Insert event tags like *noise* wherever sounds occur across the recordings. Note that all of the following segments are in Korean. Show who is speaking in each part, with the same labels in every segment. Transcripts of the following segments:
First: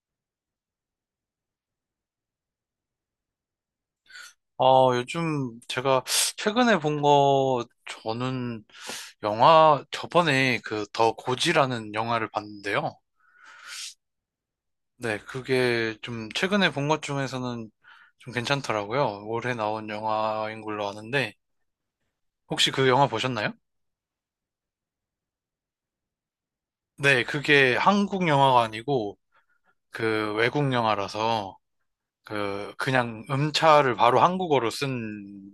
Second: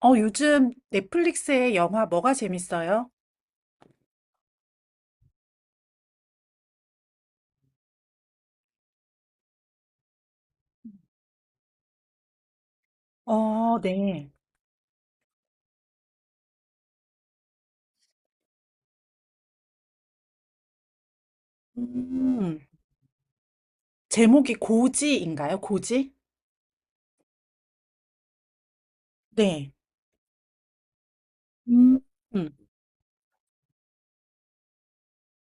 Speaker 1: 요즘 넷플릭스의 영화 뭐가 재밌어요?
Speaker 2: 요즘 제가 최근에 본 거, 저는 영화, 저번에 그 더 고지라는 영화를 봤는데요.
Speaker 1: 어, 네.
Speaker 2: 네, 그게 좀 최근에 본 것 중에서는 좀 괜찮더라고요. 올해 나온 영화인 걸로 아는데,
Speaker 1: 음,
Speaker 2: 혹시 그 영화 보셨나요?
Speaker 1: 제목이 고지인가요? 고지?
Speaker 2: 네, 그게 한국 영화가 아니고
Speaker 1: 네.
Speaker 2: 그 외국 영화라서
Speaker 1: 음, 음,
Speaker 2: 그 그냥 음차를 바로 한국어로 쓴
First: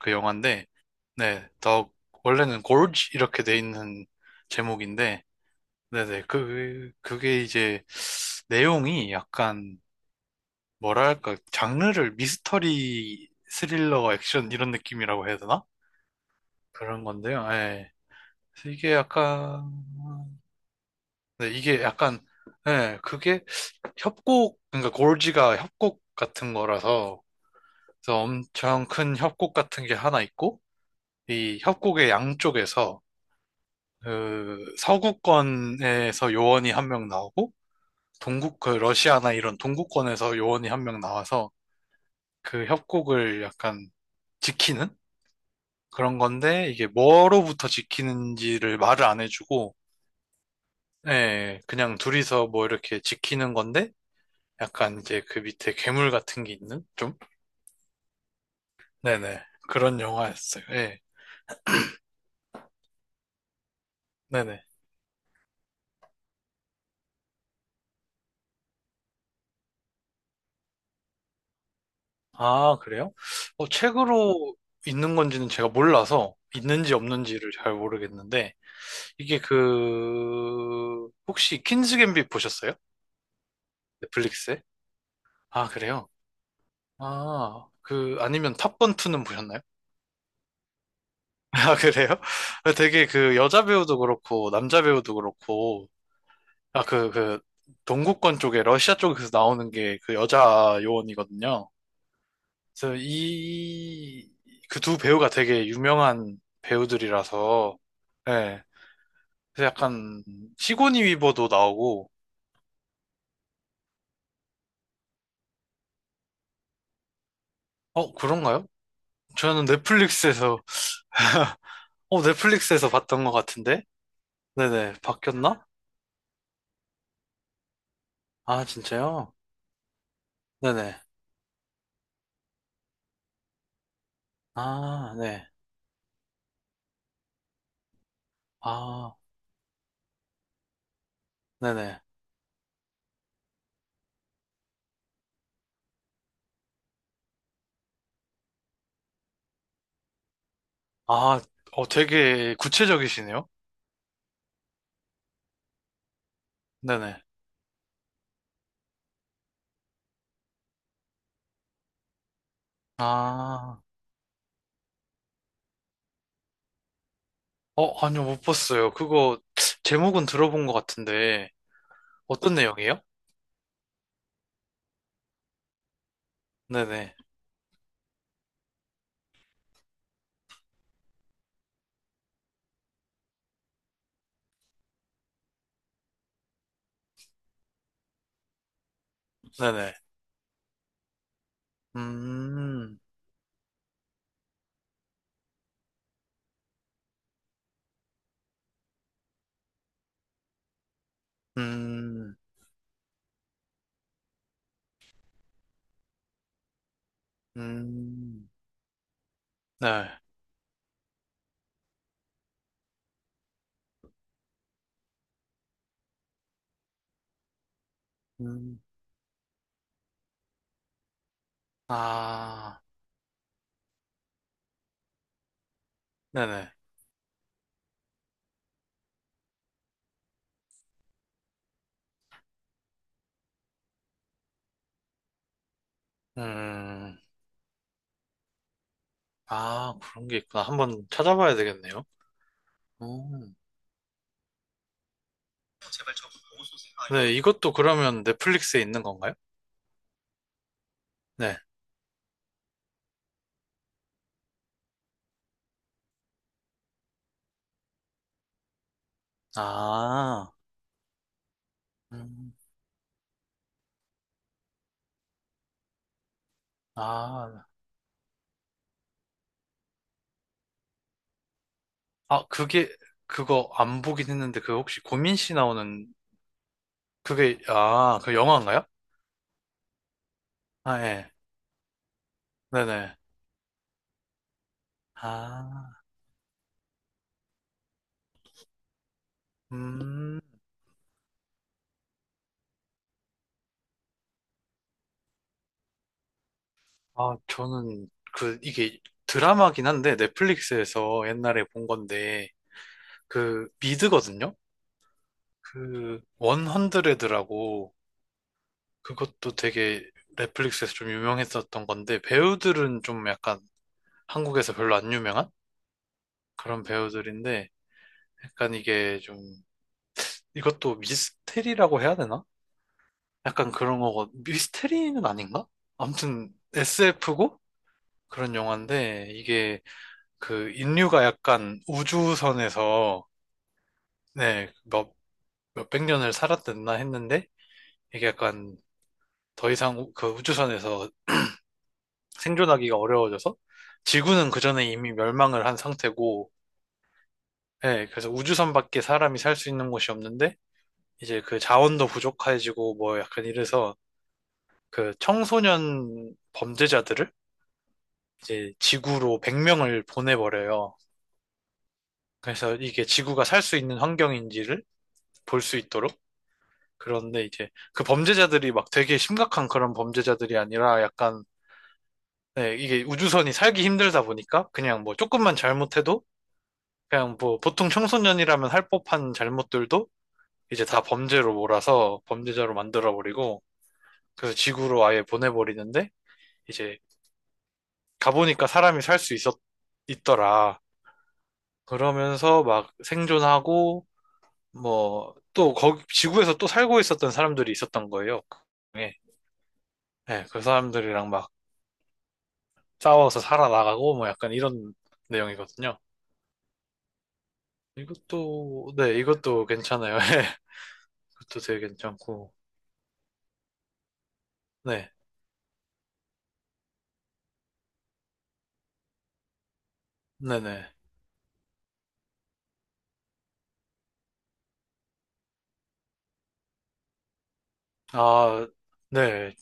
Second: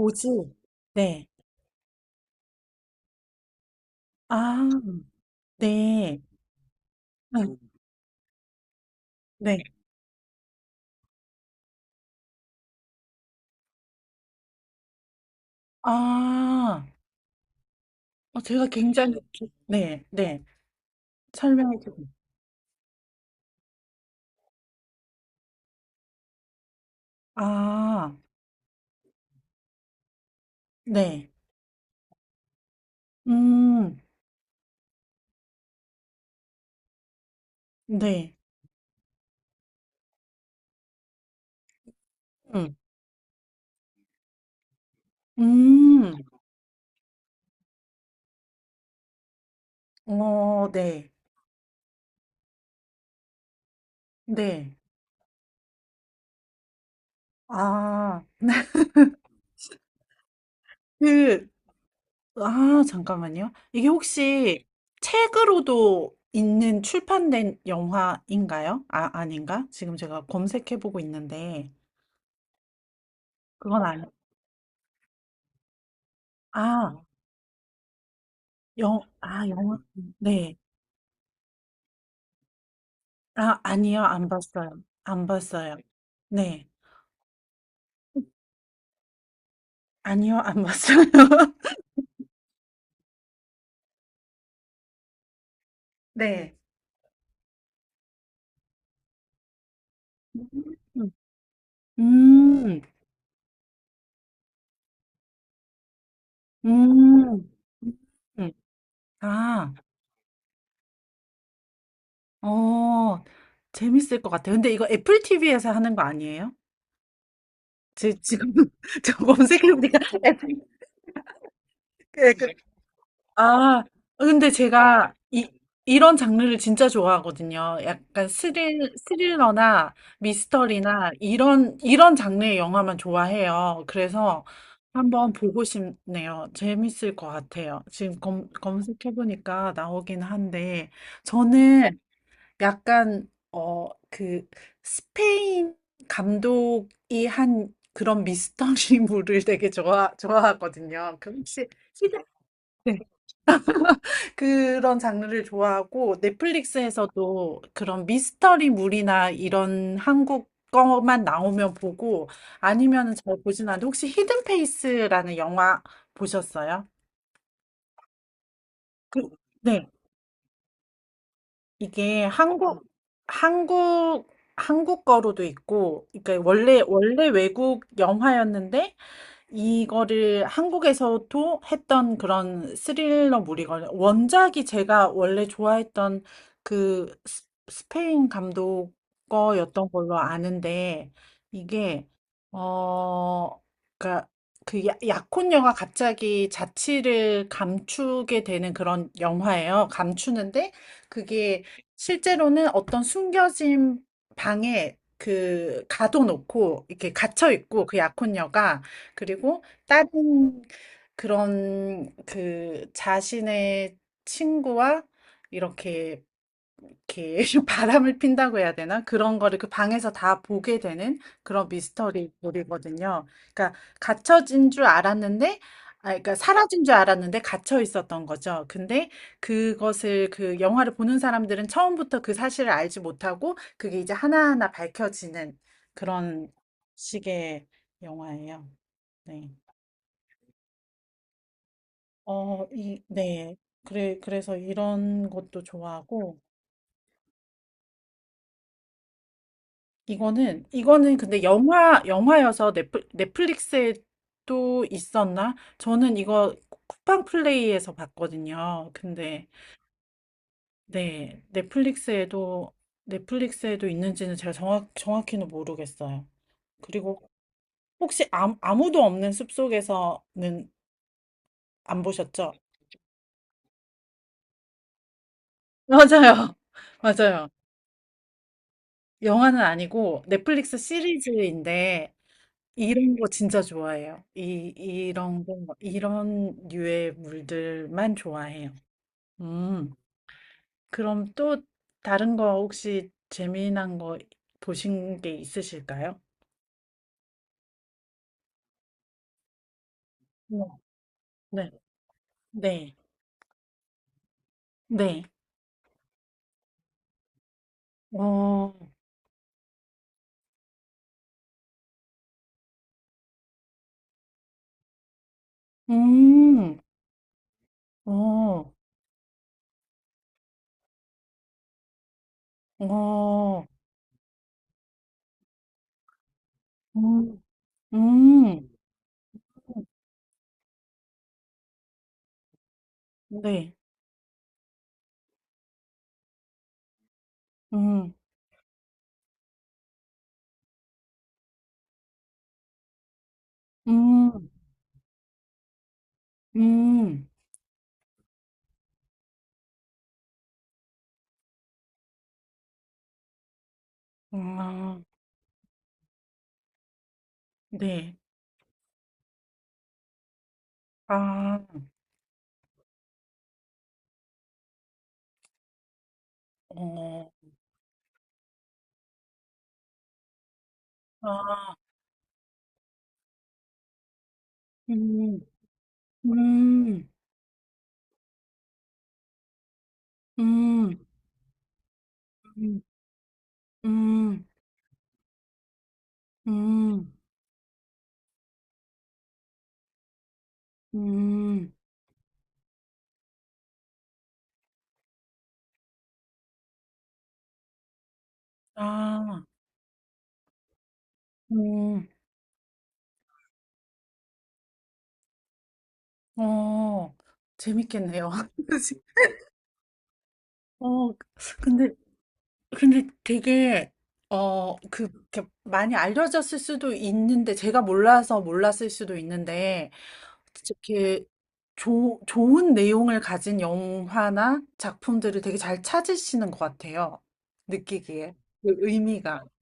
Speaker 2: 그 영화인데,
Speaker 1: 네.
Speaker 2: 네, 더 원래는 골지 이렇게 돼 있는
Speaker 1: 아,
Speaker 2: 제목인데,
Speaker 1: 네.
Speaker 2: 네네. 그게
Speaker 1: 응,
Speaker 2: 이제 내용이
Speaker 1: 네.
Speaker 2: 약간 뭐랄까, 장르를 미스터리, 스릴러, 액션 이런 느낌이라고 해야 되나?
Speaker 1: 아,
Speaker 2: 그런 건데요. 예.
Speaker 1: 제가
Speaker 2: 이게
Speaker 1: 굉장히, 네,
Speaker 2: 약간,
Speaker 1: 네.
Speaker 2: 네,
Speaker 1: 설명해
Speaker 2: 이게
Speaker 1: 주세요.
Speaker 2: 약간, 예, 그게 협곡, 그러니까 골지가 협곡 같은 거라서,
Speaker 1: 아,
Speaker 2: 그래서 엄청 큰 협곡 같은 게 하나 있고,
Speaker 1: 네.
Speaker 2: 이 협곡의 양쪽에서,
Speaker 1: 음,
Speaker 2: 그, 서구권에서 요원이 한 명 나오고,
Speaker 1: 네.
Speaker 2: 그 러시아나 이런 동구권에서 요원이 한 명 나와서 그
Speaker 1: 음,
Speaker 2: 협곡을 약간 지키는
Speaker 1: 음,
Speaker 2: 그런 건데 이게 뭐로부터 지키는지를 말을 안 해주고
Speaker 1: 어, 네.
Speaker 2: 예, 그냥 둘이서 뭐 이렇게 지키는 건데
Speaker 1: 네.
Speaker 2: 약간 이제 그 밑에 괴물 같은 게 있는 좀
Speaker 1: 아,
Speaker 2: 네네 그런 영화였어요. 예,
Speaker 1: 그, 아, 잠깐만요. 이게
Speaker 2: 네네.
Speaker 1: 혹시 책으로도 있는 출판된 영화인가요? 아, 아닌가? 지금 제가 검색해보고 있는데,
Speaker 2: 아, 그래요?
Speaker 1: 그건 아니,
Speaker 2: 책으로 있는 건지는 제가 몰라서 있는지
Speaker 1: 아,
Speaker 2: 없는지를 잘 모르겠는데 이게
Speaker 1: 아, 영화, 네.
Speaker 2: 그 혹시 퀸즈 갬빗 보셨어요?
Speaker 1: 아, 아니요, 안
Speaker 2: 넷플릭스에?
Speaker 1: 봤어요. 안
Speaker 2: 아,
Speaker 1: 봤어요.
Speaker 2: 그래요?
Speaker 1: 네.
Speaker 2: 아, 그, 아니면 탑건투는 보셨나요?
Speaker 1: 아니요, 안 봤어요.
Speaker 2: *laughs* 아,
Speaker 1: *laughs*
Speaker 2: 그래요? *laughs* 되게 그 여자 배우도 그렇고, 남자 배우도 그렇고,
Speaker 1: 네.
Speaker 2: 아, 동구권 쪽에, 러시아 쪽에서 나오는 게 그 여자
Speaker 1: 음,
Speaker 2: 요원이거든요.
Speaker 1: 음,
Speaker 2: 그래서 이, 그 두 배우가 되게 유명한
Speaker 1: 음.
Speaker 2: 배우들이라서,
Speaker 1: 음.
Speaker 2: 예. 그래서
Speaker 1: 아,
Speaker 2: 약간, 시고니 위버도 나오고,
Speaker 1: 어, 재밌을 것 같아요. 근데 이거 애플 TV에서 하는 거 아니에요? 제 지금
Speaker 2: 그런가요?
Speaker 1: *laughs* 저
Speaker 2: 저는
Speaker 1: 검색해보니까 F-
Speaker 2: 넷플릭스에서, *laughs*
Speaker 1: 그- 그- 그,
Speaker 2: 넷플릭스에서 봤던 것
Speaker 1: 아
Speaker 2: 같은데?
Speaker 1: 근데
Speaker 2: 네네,
Speaker 1: 제가 이
Speaker 2: 바뀌었나?
Speaker 1: 이런 장르를 진짜 좋아하거든요. 약간
Speaker 2: 아, 진짜요?
Speaker 1: 스릴러나
Speaker 2: 네네.
Speaker 1: 미스터리나 이런 장르의 영화만 좋아해요. 그래서
Speaker 2: 아,
Speaker 1: 한번
Speaker 2: 네.
Speaker 1: 보고 싶네요. 재밌을 것 같아요. 지금
Speaker 2: 아,
Speaker 1: 검색해보니까 나오긴 한데 저는
Speaker 2: 네네.
Speaker 1: 약간 스페인 감독이 한 그런 미스터리물을 *laughs* 되게 좋아하거든요. 그
Speaker 2: 아,
Speaker 1: 혹시 시대-
Speaker 2: 되게
Speaker 1: 네.
Speaker 2: 구체적이시네요?
Speaker 1: 그런 장르를 좋아하고
Speaker 2: 네네.
Speaker 1: 넷플릭스에서도 그런 미스터리물이나 이런 한국 거만 나오면 보고, 아니면은 잘 보진
Speaker 2: 아,
Speaker 1: 않는데, 혹시 히든 페이스라는 영화 보셨어요?
Speaker 2: 아니요, 못 봤어요.
Speaker 1: 그,
Speaker 2: 그거, 제목은 들어본 것 같은데,
Speaker 1: 이게
Speaker 2: 어떤 내용이에요?
Speaker 1: 한국, 한국 거로도 있고, 그러니까
Speaker 2: 네네.
Speaker 1: 원래 외국 영화였는데, 이거를 한국에서도 했던 그런 스릴러물이거든요. 원작이 제가 원래 좋아했던 그 스- 스페인 감독 거였던
Speaker 2: 네네.
Speaker 1: 걸로 아는데, 이게,
Speaker 2: 음,
Speaker 1: 어, 그니까 그 약혼녀가 갑자기 자취를 감추게 되는 그런 영화예요. 감추는데, 그게
Speaker 2: 음,
Speaker 1: 실제로는 어떤 숨겨진 방에 그 가둬놓고 이렇게 갇혀 있고 그
Speaker 2: 음,
Speaker 1: 약혼녀가 그리고
Speaker 2: 네.
Speaker 1: 다른 그런 그 자신의 친구와 이렇게 이렇게 *laughs* 바람을 핀다고 해야
Speaker 2: 음,
Speaker 1: 되나? 그런 거를 그 방에서 다 보게 되는 그런
Speaker 2: 아,
Speaker 1: 미스터리물이거든요. 그러니까 갇혀진 줄 알았는데, 아, 그러니까
Speaker 2: 네네.
Speaker 1: 사라진 줄 알았는데 갇혀 있었던 거죠. 근데 그것을 그 영화를 보는 사람들은 처음부터 그 사실을 알지 못하고 그게 이제 하나하나 밝혀지는 그런
Speaker 2: 음,
Speaker 1: 식의 영화예요. 네.
Speaker 2: 아, 그런 게 있구나. 한번 찾아봐야 되겠네요.
Speaker 1: 어, 이, 네.
Speaker 2: 음.
Speaker 1: 그래, 그래서 이런 것도 좋아하고,
Speaker 2: 네, 이것도 그러면 넷플릭스에 있는 건가요?
Speaker 1: 이거는 근데
Speaker 2: 네.
Speaker 1: 영화여서 넷플릭스에 또 있었나? 저는 이거 쿠팡 플레이에서 봤거든요. 근데,
Speaker 2: 아,
Speaker 1: 네.
Speaker 2: 음,
Speaker 1: 넷플릭스에도 있는지는 제가 정확히는 모르겠어요. 그리고
Speaker 2: 아,
Speaker 1: 혹시 아무도 없는 숲속에서는 안
Speaker 2: 아,
Speaker 1: 보셨죠?
Speaker 2: 그게, 그거 안 보긴 했는데, 그 혹시 고민 씨 나오는,
Speaker 1: 맞아요. *laughs* 맞아요.
Speaker 2: 그게, 아, 그 영화인가요?
Speaker 1: 영화는 아니고 넷플릭스
Speaker 2: 아, 예.
Speaker 1: 시리즈인데, 이런
Speaker 2: 네네.
Speaker 1: 거 진짜 좋아해요. 이런 거,
Speaker 2: 아,
Speaker 1: 이런 류의 물들만 좋아해요. 음.
Speaker 2: 음,
Speaker 1: 그럼 또 다른 거 혹시 재미난 거 보신 게 있으실까요?
Speaker 2: 아, 저는, 그, 이게 드라마긴 한데,
Speaker 1: 네.
Speaker 2: 넷플릭스에서 옛날에
Speaker 1: 네.
Speaker 2: 본 건데,
Speaker 1: 네.
Speaker 2: 그, 미드거든요?
Speaker 1: 네.
Speaker 2: 그, 원헌드레드라고,
Speaker 1: 어,
Speaker 2: 그것도 되게 넷플릭스에서 좀 유명했었던 건데, 배우들은 좀 약간 한국에서 별로 안 유명한?
Speaker 1: 음,
Speaker 2: 그런 배우들인데,
Speaker 1: 어,
Speaker 2: 약간 이게 좀 이것도 미스테리라고 해야 되나?
Speaker 1: 어,
Speaker 2: 약간 그런 거고 미스테리는 아닌가? 아무튼
Speaker 1: 음,
Speaker 2: SF고 그런
Speaker 1: 음,
Speaker 2: 영화인데 이게 그 인류가 약간 우주선에서
Speaker 1: 네.
Speaker 2: 네, 몇백 년을 살았댔나 했는데
Speaker 1: 음,
Speaker 2: 이게 약간 더 이상 그 우주선에서 생존하기가 어려워져서
Speaker 1: 음,
Speaker 2: 지구는 그전에 이미 멸망을 한 상태고
Speaker 1: 음,
Speaker 2: 네, 그래서 우주선밖에 사람이 살 수 있는 곳이 없는데 이제 그 자원도 부족해지고 뭐 약간 이래서
Speaker 1: 아,
Speaker 2: 그 청소년 범죄자들을
Speaker 1: 네.
Speaker 2: 이제 지구로 100명을 보내버려요.
Speaker 1: 아,
Speaker 2: 그래서 이게 지구가 살 수 있는 환경인지를 볼 수 있도록.
Speaker 1: 어,
Speaker 2: 그런데 이제 그 범죄자들이 막 되게 심각한 그런 범죄자들이 아니라 약간
Speaker 1: 아,
Speaker 2: 네, 이게 우주선이 살기 힘들다 보니까 그냥 뭐
Speaker 1: 음.
Speaker 2: 조금만 잘못해도
Speaker 1: 음,
Speaker 2: 그냥 뭐 보통 청소년이라면 할 법한 잘못들도 이제
Speaker 1: 음,
Speaker 2: 다 범죄로 몰아서 범죄자로
Speaker 1: 음,
Speaker 2: 만들어버리고
Speaker 1: 음,
Speaker 2: 그래서 지구로 아예 보내버리는데 이제
Speaker 1: 음,
Speaker 2: 가보니까 사람이 살 수 있었, 있더라.
Speaker 1: 음,
Speaker 2: 그러면서 막 생존하고 뭐 또 거기 지구에서 또 살고 있었던 사람들이 있었던 거예요. 그
Speaker 1: 아,
Speaker 2: 중에. 네, 그 사람들이랑 막
Speaker 1: 음.
Speaker 2: 싸워서 살아나가고 뭐 약간 이런 내용이거든요.
Speaker 1: 어, 재밌겠네요. *laughs*
Speaker 2: 이것도
Speaker 1: 그치?
Speaker 2: 네, 이것도 괜찮아요. *laughs* 예.
Speaker 1: 어,
Speaker 2: 이것도 되게
Speaker 1: 근데,
Speaker 2: 괜찮고.
Speaker 1: 되게,
Speaker 2: 네.
Speaker 1: 이렇게 많이 알려졌을 수도 있는데, 제가 몰라서 몰랐을 수도 있는데,
Speaker 2: 네네.
Speaker 1: 이렇게 좋은 내용을 가진 영화나 작품들을 되게 잘 찾으시는 것 같아요. 느끼기에.
Speaker 2: 아,
Speaker 1: 그 의미가.
Speaker 2: 네.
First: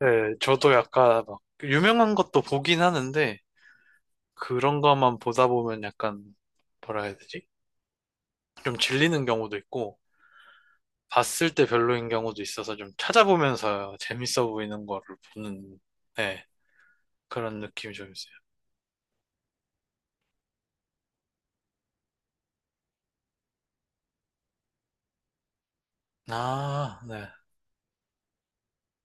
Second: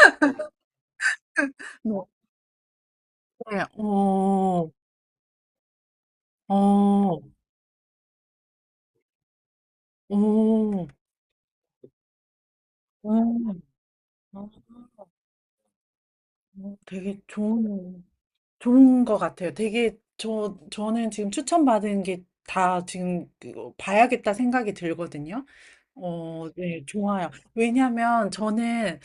Speaker 2: 네, 저도 약간 막
Speaker 1: 뭐,
Speaker 2: 유명한 것도 보긴 하는데
Speaker 1: 네, 어,
Speaker 2: 그런 것만 보다 보면 약간
Speaker 1: 어,
Speaker 2: 뭐라 해야
Speaker 1: 오,
Speaker 2: 되지? 좀 질리는 경우도 있고
Speaker 1: 오,
Speaker 2: 봤을 때 별로인 경우도 있어서 좀
Speaker 1: 어,
Speaker 2: 찾아보면서 재밌어
Speaker 1: 어,
Speaker 2: 보이는 거를 보는, 네,
Speaker 1: 되게
Speaker 2: 그런 느낌이 좀 있어요.
Speaker 1: 좋은 것 같아요. 되게 저는 지금 추천받은 게 다 지금 그 봐야겠다 생각이 들거든요. 어, 네,
Speaker 2: 아, 네,
Speaker 1: 좋아요. 왜냐면 하 저는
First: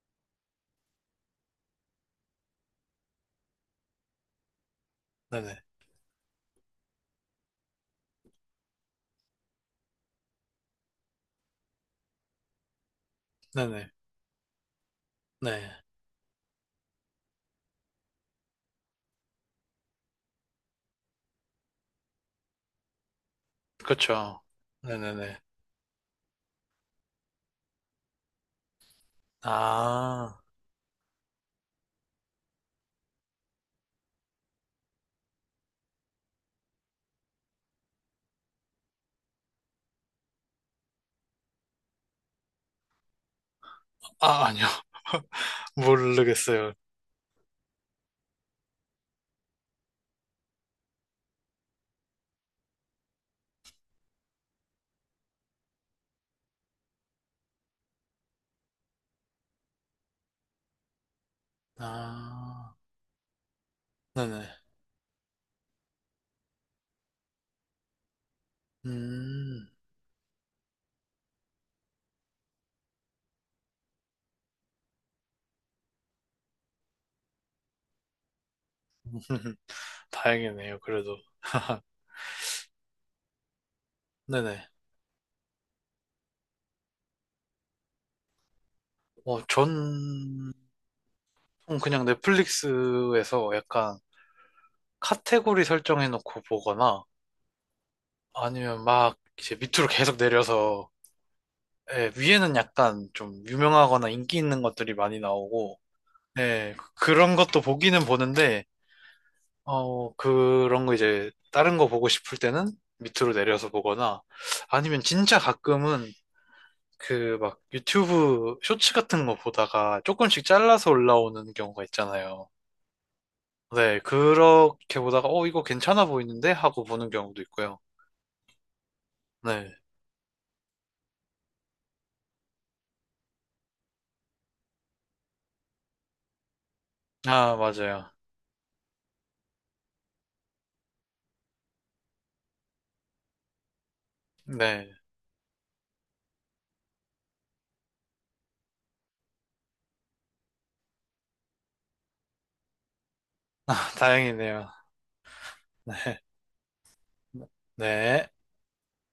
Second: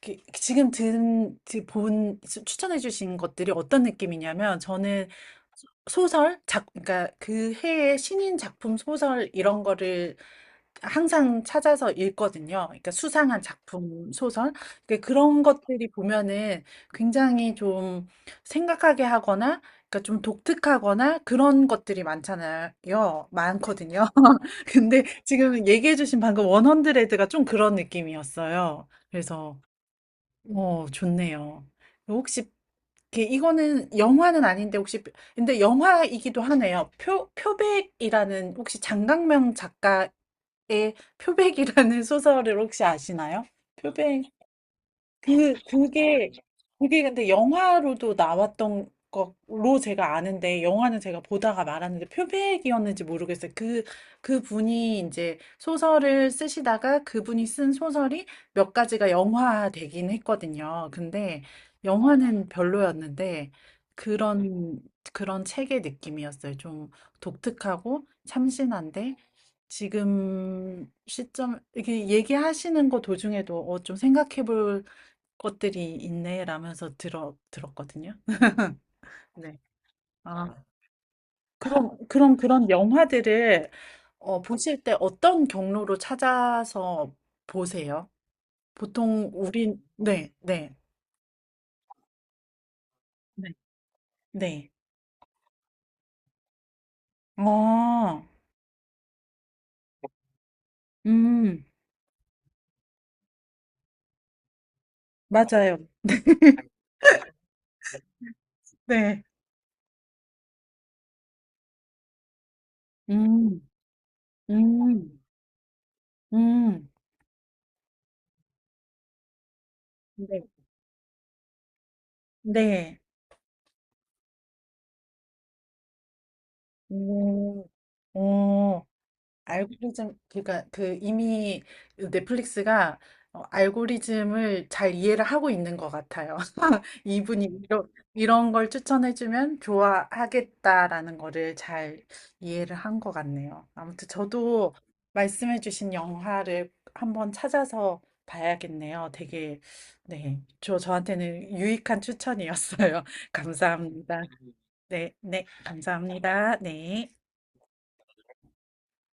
Speaker 1: 그- 지금 든, 지- 본, 추- 추천해주신 것들이 어떤 느낌이냐면 저는
Speaker 2: 네네,
Speaker 1: 소설, 작, 그러니까 그 해의 신인 작품 소설 이런 거를 항상 찾아서 읽거든요. 그러니까 수상한
Speaker 2: 네네,
Speaker 1: 작품, 소설. 그러니까 그런
Speaker 2: 네.
Speaker 1: 것들이 보면은 굉장히 좀 생각하게 하거나, 그러니까 좀 독특하거나 그런 것들이 많잖아요. 많거든요.
Speaker 2: 그쵸.
Speaker 1: *laughs* 근데
Speaker 2: 네네네.
Speaker 1: 지금 얘기해 주신 방금 원헌드레드가 좀 그런 느낌이었어요. 그래서
Speaker 2: 아,
Speaker 1: 어, 좋네요. 혹시 이게- 이거는 영화는 아닌데 혹시 근데 영화이기도 하네요. 표 표백이라는, 혹시 장강명 작가의 표백이라는 *laughs* 소설을 혹시 아시나요? 표백.
Speaker 2: 아, 아니요. *laughs*
Speaker 1: 그,
Speaker 2: 모르겠어요.
Speaker 1: 그게 근데 영화로도 나왔던 것로 제가 아는데, 영화는 제가 보다가 말았는데, 표백이었는지 모르겠어요. 그, 그 분이 이제 소설을 쓰시다가 그분이 쓴 소설이 몇 가지가 영화 되긴 했거든요. 근데 영화는
Speaker 2: 아,
Speaker 1: 별로였는데,
Speaker 2: 네네.
Speaker 1: 그런, 그런 책의 느낌이었어요. 좀 독특하고 참신한데,
Speaker 2: 음,
Speaker 1: 지금 시점, 이렇게 얘기하시는 거 도중에도 어, 좀 생각해 볼 것들이 있네라면서 들어 들었거든요. *laughs*
Speaker 2: *laughs*
Speaker 1: 네. 아,
Speaker 2: 다행이네요, 그래도. *laughs*
Speaker 1: 그럼 그런 영화들을 어
Speaker 2: 네네.
Speaker 1: 보실 때 어떤 경로로 찾아서 보세요? 보통
Speaker 2: 전,
Speaker 1: 우리 네, 네.
Speaker 2: 그냥
Speaker 1: 네.
Speaker 2: 넷플릭스에서 약간
Speaker 1: 네.
Speaker 2: 카테고리 설정해놓고 보거나,
Speaker 1: 아.
Speaker 2: 아니면 막 이제 밑으로 계속 내려서
Speaker 1: 음.
Speaker 2: 예, 위에는 약간 좀 유명하거나 인기 있는 것들이 많이
Speaker 1: 맞아요.
Speaker 2: 나오고 예, 그런 것도 보기는 보는데
Speaker 1: 네.
Speaker 2: 그런 거 이제 다른 거 보고 싶을 때는 밑으로
Speaker 1: 음.
Speaker 2: 내려서 보거나 아니면
Speaker 1: 음.
Speaker 2: 진짜 가끔은
Speaker 1: 음.
Speaker 2: 그 막 유튜브 쇼츠 같은 거 보다가
Speaker 1: 네.
Speaker 2: 조금씩 잘라서 올라오는 경우가 있잖아요.
Speaker 1: 네.
Speaker 2: 네, 그렇게 보다가 이거 괜찮아 보이는데 하고 보는 경우도
Speaker 1: 음.
Speaker 2: 있고요.
Speaker 1: 어.
Speaker 2: 네.
Speaker 1: 알고리즘, 그러니까 그 이미 넷플릭스가 어, 알고리즘을 잘 이해를 하고 있는 것 같아요. *laughs* 이분이
Speaker 2: 아, 맞아요.
Speaker 1: 이런 걸 추천해주면 좋아하겠다라는 거를 잘 이해를 한 것 같네요. 아무튼 저도
Speaker 2: 네.
Speaker 1: 말씀해주신 영화를 한번 찾아서 봐야겠네요. 되게, 네. 저한테는 유익한 추천이었어요. *laughs*
Speaker 2: *laughs*
Speaker 1: 감사합니다.
Speaker 2: 다행이네요.
Speaker 1: 네, 네.
Speaker 2: 네.
Speaker 1: 감사합니다. 네.
Speaker 2: 네.